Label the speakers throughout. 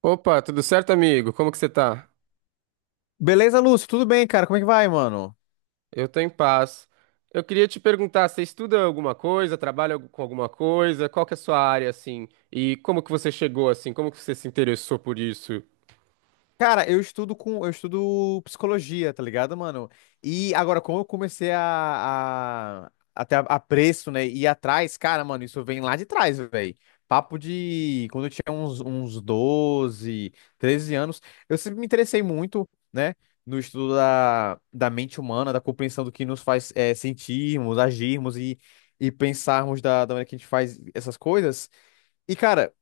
Speaker 1: Opa, tudo certo, amigo? Como que você tá?
Speaker 2: Beleza, Lúcio? Tudo bem, cara? Como é que vai, mano?
Speaker 1: Eu tô em paz. Eu queria te perguntar, você estuda alguma coisa, trabalha com alguma coisa? Qual que é a sua área, assim? E como que você chegou, assim? Como que você se interessou por isso?
Speaker 2: Cara, eu estudo psicologia, tá ligado, mano? E agora, como eu comecei a ter apreço, né, e ir atrás, cara, mano, isso vem lá de trás, velho. Papo de quando eu tinha uns 12, 13 anos, eu sempre me interessei muito, né, no estudo da mente humana, da compreensão do que nos faz sentirmos, agirmos e pensarmos da maneira que a gente faz essas coisas. E, cara,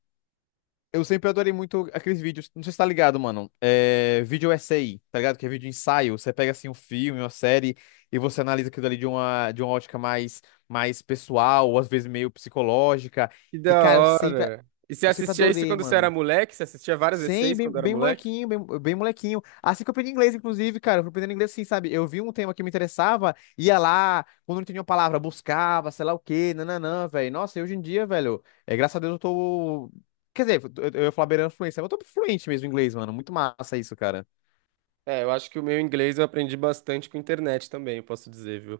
Speaker 2: eu sempre adorei muito aqueles vídeos. Não sei se tá ligado, mano. É, vídeo essay, tá ligado? Que é vídeo ensaio. Você pega assim um filme, uma série, e você analisa aquilo ali de uma ótica mais, mais pessoal, ou às vezes meio psicológica.
Speaker 1: Que
Speaker 2: E,
Speaker 1: da
Speaker 2: cara, eu sempre,
Speaker 1: hora! E você
Speaker 2: eu sempre
Speaker 1: assistia isso
Speaker 2: adorei,
Speaker 1: quando você era
Speaker 2: mano.
Speaker 1: moleque? Você assistia várias
Speaker 2: Sim,
Speaker 1: E6
Speaker 2: bem,
Speaker 1: quando era
Speaker 2: bem
Speaker 1: moleque?
Speaker 2: molequinho, bem, bem molequinho. Assim que eu aprendi inglês, inclusive, cara, eu fui aprendendo inglês assim, sabe? Eu vi um tema que me interessava, ia lá, quando não entendia uma palavra, buscava, sei lá o quê, nananã, velho. Nossa, e hoje em dia, velho, é, graças a Deus eu tô. Quer dizer, eu ia falar beirando fluência, mas eu tô fluente mesmo em inglês, mano. Muito massa isso, cara.
Speaker 1: É, eu acho que o meu inglês eu aprendi bastante com internet também, eu posso dizer, viu?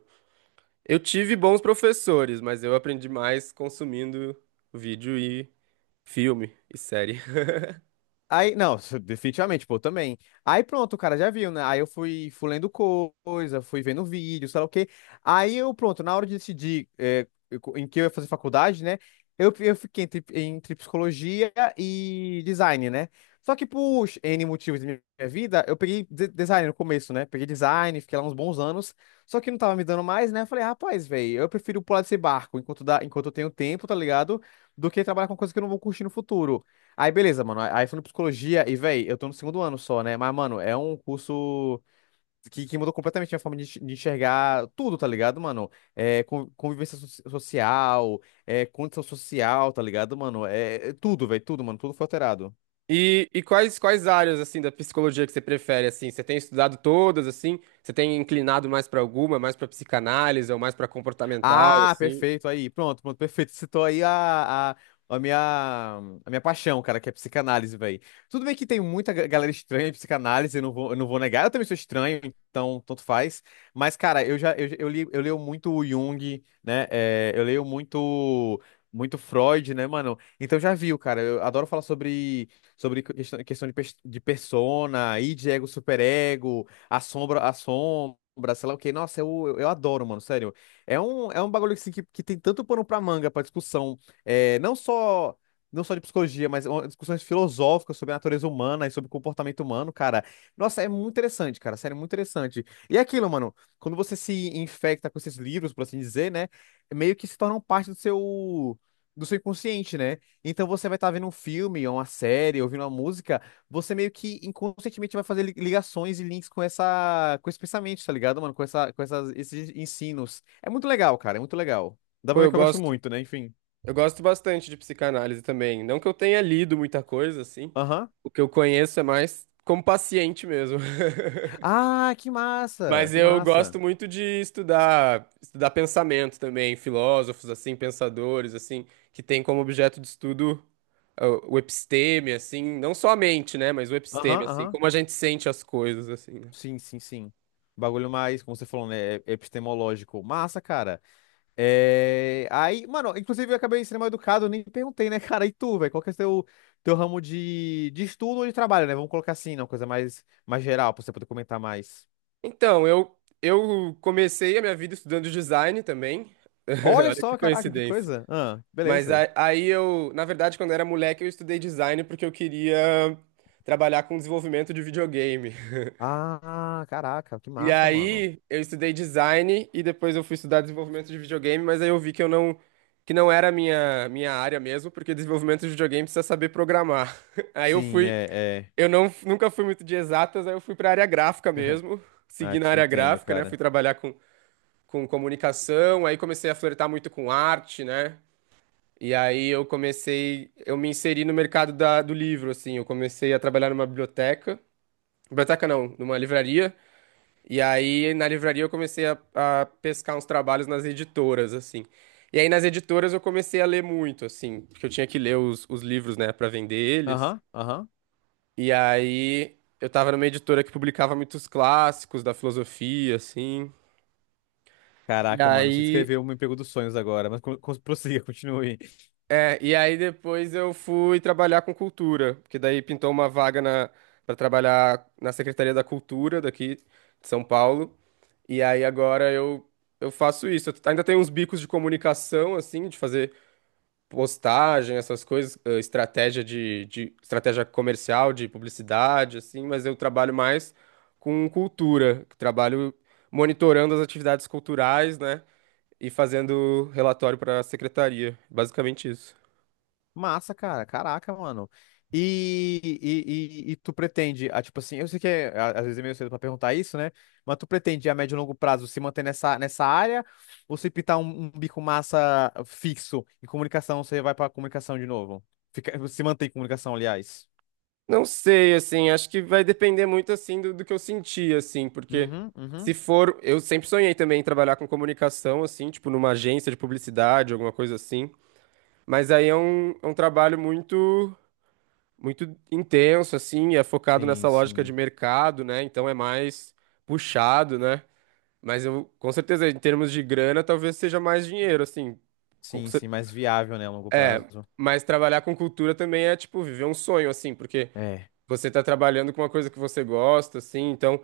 Speaker 1: Eu tive bons professores, mas eu aprendi mais consumindo vídeo e filme e série.
Speaker 2: Aí, não, isso definitivamente, pô, também. Aí pronto, o cara já viu, né? Aí eu fui, fui lendo coisa, fui vendo vídeo, sei lá o quê. Aí eu, pronto, na hora de decidir em que eu ia fazer faculdade, né? Eu fiquei entre psicologia e design, né? Só que por N motivos da minha vida, eu peguei design no começo, né? Peguei design, fiquei lá uns bons anos. Só que não tava me dando mais, né? Eu falei, rapaz, velho, eu prefiro pular desse barco enquanto eu tenho tempo, tá ligado? Do que trabalhar com coisa que eu não vou curtir no futuro. Aí, beleza, mano. Aí fui no psicologia e, véi, eu tô no segundo ano só, né? Mas, mano, é um curso que mudou completamente minha forma de enxergar tudo, tá ligado, mano? É, convivência social, é, condição social, tá ligado, mano? É tudo, véi, tudo, mano. Tudo foi alterado.
Speaker 1: E quais, quais áreas, assim, da psicologia que você prefere, assim? Você tem estudado todas, assim? Você tem inclinado mais para alguma, mais para psicanálise ou mais para comportamental,
Speaker 2: Ah,
Speaker 1: assim?
Speaker 2: perfeito, aí, pronto, perfeito. Citou aí a minha, a minha paixão, cara, que é psicanálise, velho. Tudo bem que tem muita galera estranha em psicanálise, eu não vou negar, eu também sou estranho, então tanto faz. Mas, cara, eu já, eu li, eu leio muito o Jung, né, eu leio muito, muito Freud, né, mano? Então já viu, cara, eu adoro falar sobre questão de, de persona, id, ego, superego, a sombra, sei lá o quê. Nossa, eu adoro, mano, sério. É um bagulho assim, que tem tanto pano pra manga, pra discussão, é, não só não só de psicologia, mas discussões filosóficas sobre a natureza humana e sobre o comportamento humano, cara. Nossa, é muito interessante, cara, sério, muito interessante. E é aquilo, mano, quando você se infecta com esses livros, por assim dizer, né, meio que se tornam parte do seu inconsciente, né? Então você vai estar vendo um filme, ou uma série, ouvindo uma música, você meio que inconscientemente vai fazer ligações e links com essa, com esse pensamento, tá ligado, mano? Com esses ensinos. É muito legal, cara, é muito legal. Dá
Speaker 1: Pô,
Speaker 2: pra ver
Speaker 1: eu
Speaker 2: que eu gosto
Speaker 1: gosto.
Speaker 2: muito, né? Enfim.
Speaker 1: Eu gosto bastante de psicanálise também. Não que eu tenha lido muita coisa, assim.
Speaker 2: Aham.
Speaker 1: O que eu conheço é mais como paciente mesmo.
Speaker 2: Ah, que massa,
Speaker 1: Mas
Speaker 2: que
Speaker 1: eu
Speaker 2: massa.
Speaker 1: gosto muito de estudar, estudar pensamento também, filósofos assim, pensadores assim, que têm como objeto de estudo o episteme assim, não só a mente, né, mas o episteme
Speaker 2: Aham,
Speaker 1: assim,
Speaker 2: aham.
Speaker 1: como a gente sente as coisas assim, né?
Speaker 2: Sim, sim, sim. Bagulho mais, como você falou, né? É epistemológico. Massa, cara. Aí, mano, inclusive eu acabei sendo mal educado, eu nem perguntei, né, cara? E tu, velho? Qual que é o teu ramo de estudo ou de trabalho, né? Vamos colocar assim, né? Uma coisa mais, geral, pra você poder comentar mais.
Speaker 1: Então, eu comecei a minha vida estudando design também.
Speaker 2: Olha
Speaker 1: Olha que
Speaker 2: só, caraca, que
Speaker 1: coincidência.
Speaker 2: coisa. Ah,
Speaker 1: Mas
Speaker 2: beleza.
Speaker 1: aí eu, na verdade, quando eu era moleque, eu estudei design porque eu queria trabalhar com desenvolvimento de videogame.
Speaker 2: Ah, caraca, que
Speaker 1: E
Speaker 2: massa, mano.
Speaker 1: aí eu estudei design e depois eu fui estudar desenvolvimento de videogame, mas aí eu vi que eu não que não era a minha área mesmo, porque desenvolvimento de videogame precisa saber programar. Aí eu
Speaker 2: Sim,
Speaker 1: fui,
Speaker 2: é, é.
Speaker 1: eu não nunca fui muito de exatas, aí eu fui para área gráfica mesmo,
Speaker 2: Ah,
Speaker 1: segui na
Speaker 2: te
Speaker 1: área
Speaker 2: entendo,
Speaker 1: gráfica, né?
Speaker 2: cara.
Speaker 1: Fui trabalhar com comunicação, aí comecei a flertar muito com arte, né? E aí eu comecei, eu me inseri no mercado do livro, assim, eu comecei a trabalhar numa biblioteca, biblioteca não, numa livraria. E aí, na livraria, eu comecei a pescar uns trabalhos nas editoras, assim. E aí, nas editoras, eu comecei a ler muito, assim, porque eu tinha que ler os livros, né, pra vender eles.
Speaker 2: Aham, aham.
Speaker 1: E aí, eu tava numa editora que publicava muitos clássicos da filosofia, assim. E
Speaker 2: Caraca, mano, você
Speaker 1: aí,
Speaker 2: descreveu um emprego dos sonhos agora, mas prossiga, continue.
Speaker 1: É, e aí depois eu fui trabalhar com cultura, porque daí pintou uma vaga na para trabalhar na Secretaria da Cultura daqui de São Paulo. E aí agora eu faço isso. Eu ainda tenho uns bicos de comunicação assim, de fazer postagem, essas coisas, estratégia de estratégia comercial, de publicidade assim, mas eu trabalho mais com cultura, trabalho monitorando as atividades culturais, né, e fazendo relatório para a secretaria. Basicamente isso.
Speaker 2: Massa, cara. Caraca, mano. E tu pretende, tipo assim, eu sei que às vezes é meio cedo pra perguntar isso, né? Mas tu pretende a médio e longo prazo se manter nessa área ou se pintar um bico massa fixo em comunicação, você vai pra comunicação de novo? Se manter em comunicação, aliás.
Speaker 1: Não sei, assim, acho que vai depender muito, assim, do que eu senti, assim, porque
Speaker 2: Uhum,
Speaker 1: se
Speaker 2: uhum.
Speaker 1: for, eu sempre sonhei também em trabalhar com comunicação, assim, tipo, numa agência de publicidade, alguma coisa assim, mas aí é um trabalho muito, muito intenso, assim, é focado
Speaker 2: Sim,
Speaker 1: nessa lógica de
Speaker 2: sim.
Speaker 1: mercado, né, então é mais puxado, né, mas eu, com certeza, em termos de grana, talvez seja mais dinheiro, assim, com
Speaker 2: Sim,
Speaker 1: cer-
Speaker 2: sim, mais viável, né, a longo
Speaker 1: é,
Speaker 2: prazo.
Speaker 1: mas trabalhar com cultura também é, tipo, viver um sonho, assim, porque...
Speaker 2: É.
Speaker 1: Você tá trabalhando com uma coisa que você gosta, assim, então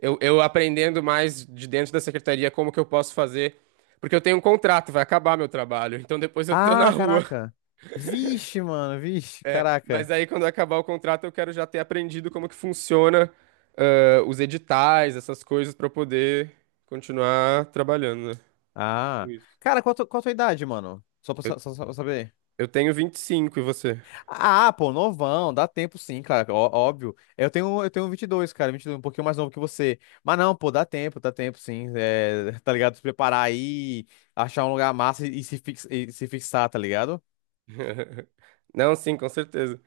Speaker 1: eu aprendendo mais de dentro da secretaria como que eu posso fazer. Porque eu tenho um contrato, vai acabar meu trabalho, então depois eu tô na
Speaker 2: Ah,
Speaker 1: rua.
Speaker 2: caraca. Vixe, mano, vixe, caraca.
Speaker 1: Mas aí quando acabar o contrato, eu quero já ter aprendido como que funciona, ah, os editais, essas coisas, pra eu poder continuar trabalhando, né?
Speaker 2: Ah.
Speaker 1: Isso.
Speaker 2: Cara, qual a tua idade, mano? Só pra,
Speaker 1: Eu,
Speaker 2: sa- só, só pra saber.
Speaker 1: eu tenho 25 e cinco e você?
Speaker 2: Ah, pô, novão, dá tempo sim, cara, óbvio. Eu tenho 22, cara, 22, um pouquinho mais novo que você. Mas não, pô, dá tempo sim. É, tá ligado? Se preparar aí, achar um lugar massa e se fixar, tá ligado?
Speaker 1: Não, sim, com certeza.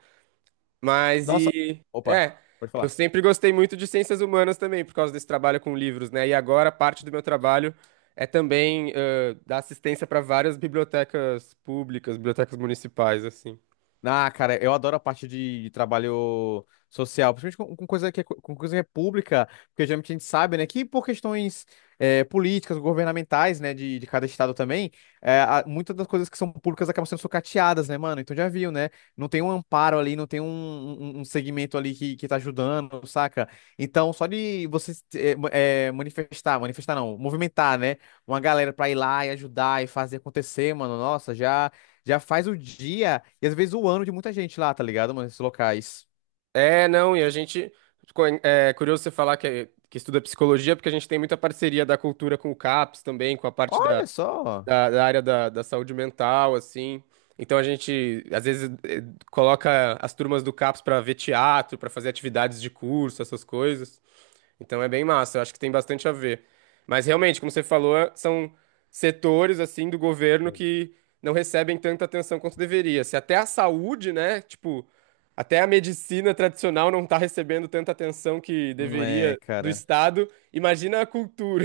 Speaker 1: Mas
Speaker 2: Nossa,
Speaker 1: e
Speaker 2: opa,
Speaker 1: é,
Speaker 2: pode
Speaker 1: eu
Speaker 2: falar.
Speaker 1: sempre gostei muito de ciências humanas também, por causa desse trabalho com livros, né? E agora parte do meu trabalho é também dar assistência para várias bibliotecas públicas, bibliotecas municipais, assim.
Speaker 2: Ah, cara, eu adoro a parte de trabalho social, principalmente com coisa que é, pública, porque geralmente a gente sabe, né, que por questões políticas, governamentais, né, de cada estado também, muitas das coisas que são públicas acabam sendo sucateadas, né, mano? Então já viu, né? Não tem um amparo ali, não tem um segmento ali que tá ajudando, saca? Então, só de você manifestar, manifestar não, movimentar, né, uma galera pra ir lá e ajudar e fazer acontecer, mano, nossa, já. Já faz o dia e às vezes o ano de muita gente lá, tá ligado, mano? Esses locais.
Speaker 1: É, não, e a gente. É curioso você falar que estuda psicologia, porque a gente tem muita parceria da cultura com o CAPS também, com a parte da.
Speaker 2: Olha só.
Speaker 1: da área da saúde mental, assim. Então a gente, às vezes, coloca as turmas do CAPS para ver teatro, para fazer atividades de curso, essas coisas. Então é bem massa, eu acho que tem bastante a ver. Mas realmente, como você falou, são setores, assim, do governo que não recebem tanta atenção quanto deveria. Se até a saúde, né, tipo, até a medicina tradicional não está recebendo tanta atenção que
Speaker 2: É,
Speaker 1: deveria do
Speaker 2: cara.
Speaker 1: Estado, imagina a cultura.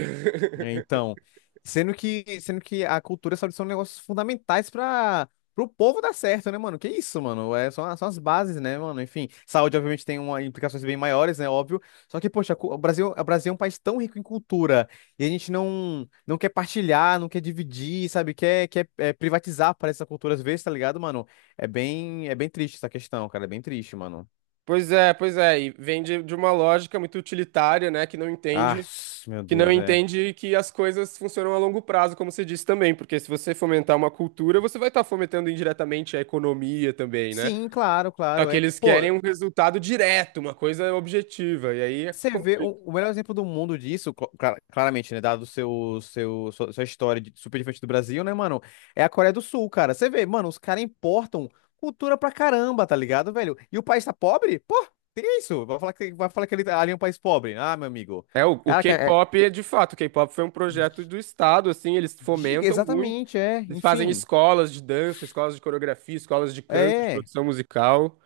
Speaker 2: É, então, sendo que a cultura e a saúde são negócios fundamentais para o povo dar certo, né, mano? Que isso, mano? É, são as bases, né, mano? Enfim, saúde obviamente tem implicações bem maiores, né, óbvio. Só que, poxa, o Brasil é um país tão rico em cultura e a gente não quer partilhar, não quer dividir, sabe? Quer privatizar para essa cultura às vezes, tá ligado, mano? É bem triste essa questão, cara, é bem triste, mano.
Speaker 1: Pois é, e vem de uma lógica muito utilitária, né, que não
Speaker 2: Ah,
Speaker 1: entende,
Speaker 2: meu Deus, é.
Speaker 1: que as coisas funcionam a longo prazo, como você disse também, porque se você fomentar uma cultura, você vai estar fomentando indiretamente a economia também, né?
Speaker 2: Sim, claro,
Speaker 1: Só
Speaker 2: claro,
Speaker 1: que
Speaker 2: é.
Speaker 1: eles
Speaker 2: Pô,
Speaker 1: querem um resultado direto, uma coisa objetiva, e aí é
Speaker 2: você vê o,
Speaker 1: complicado.
Speaker 2: o melhor exemplo do mundo disso, claramente, né? Dado o seu, seu, sua, sua história super diferente do Brasil, né, mano? É a Coreia do Sul, cara. Você vê, mano, os caras importam cultura pra caramba, tá ligado, velho? E o país tá pobre? Pô, teria isso. Vai falar que ali é um país pobre. Ah, meu amigo.
Speaker 1: É, o
Speaker 2: Cara,
Speaker 1: K-pop é de fato, o K-pop foi um projeto do Estado, assim, eles
Speaker 2: diga
Speaker 1: fomentam muito.
Speaker 2: exatamente, é.
Speaker 1: Eles fazem
Speaker 2: Enfim.
Speaker 1: escolas de dança, escolas de coreografia, escolas de canto, de
Speaker 2: É.
Speaker 1: produção musical.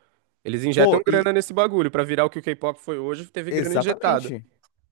Speaker 1: Eles injetam
Speaker 2: Pô, e
Speaker 1: grana nesse bagulho. Pra virar o que o K-pop foi hoje, teve grana injetada.
Speaker 2: exatamente.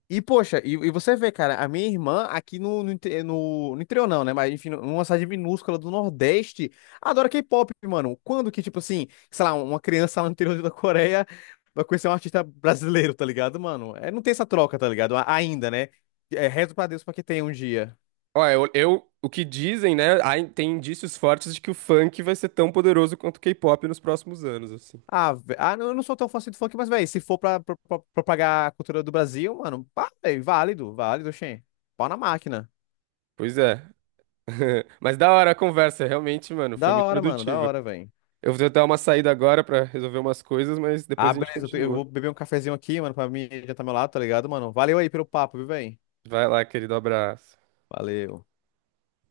Speaker 2: E, poxa, e você vê, cara, a minha irmã aqui no interior não, né? Mas, enfim, numa cidade minúscula do Nordeste, adora K-pop, mano. Quando que, tipo assim, sei lá, uma criança lá no interior da Coreia vai conhecer um artista brasileiro, tá ligado, mano? É, não tem essa troca, tá ligado? Ainda, né? É, rezo pra Deus pra que tenha um dia.
Speaker 1: Ó, o que dizem, né? Tem indícios fortes de que o funk vai ser tão poderoso quanto o K-pop nos próximos anos, assim.
Speaker 2: Ah, não, eu não sou tão fã assim do funk, mas, velho, se for propagar a cultura do Brasil, mano, pá, véi, válido, válido, xê. Pau na máquina.
Speaker 1: Pois é. Mas da hora a conversa, realmente, mano, foi
Speaker 2: Da
Speaker 1: muito
Speaker 2: hora, mano, da
Speaker 1: produtiva.
Speaker 2: hora, velho.
Speaker 1: Eu vou tentar uma saída agora pra resolver umas coisas, mas
Speaker 2: Ah,
Speaker 1: depois a gente
Speaker 2: beleza. Eu
Speaker 1: continua.
Speaker 2: vou beber um cafezinho aqui, mano, pra mim adiantar meu lado, tá ligado, mano? Valeu aí pelo papo, viu, velho?
Speaker 1: Vai lá, querido, abraço.
Speaker 2: Valeu.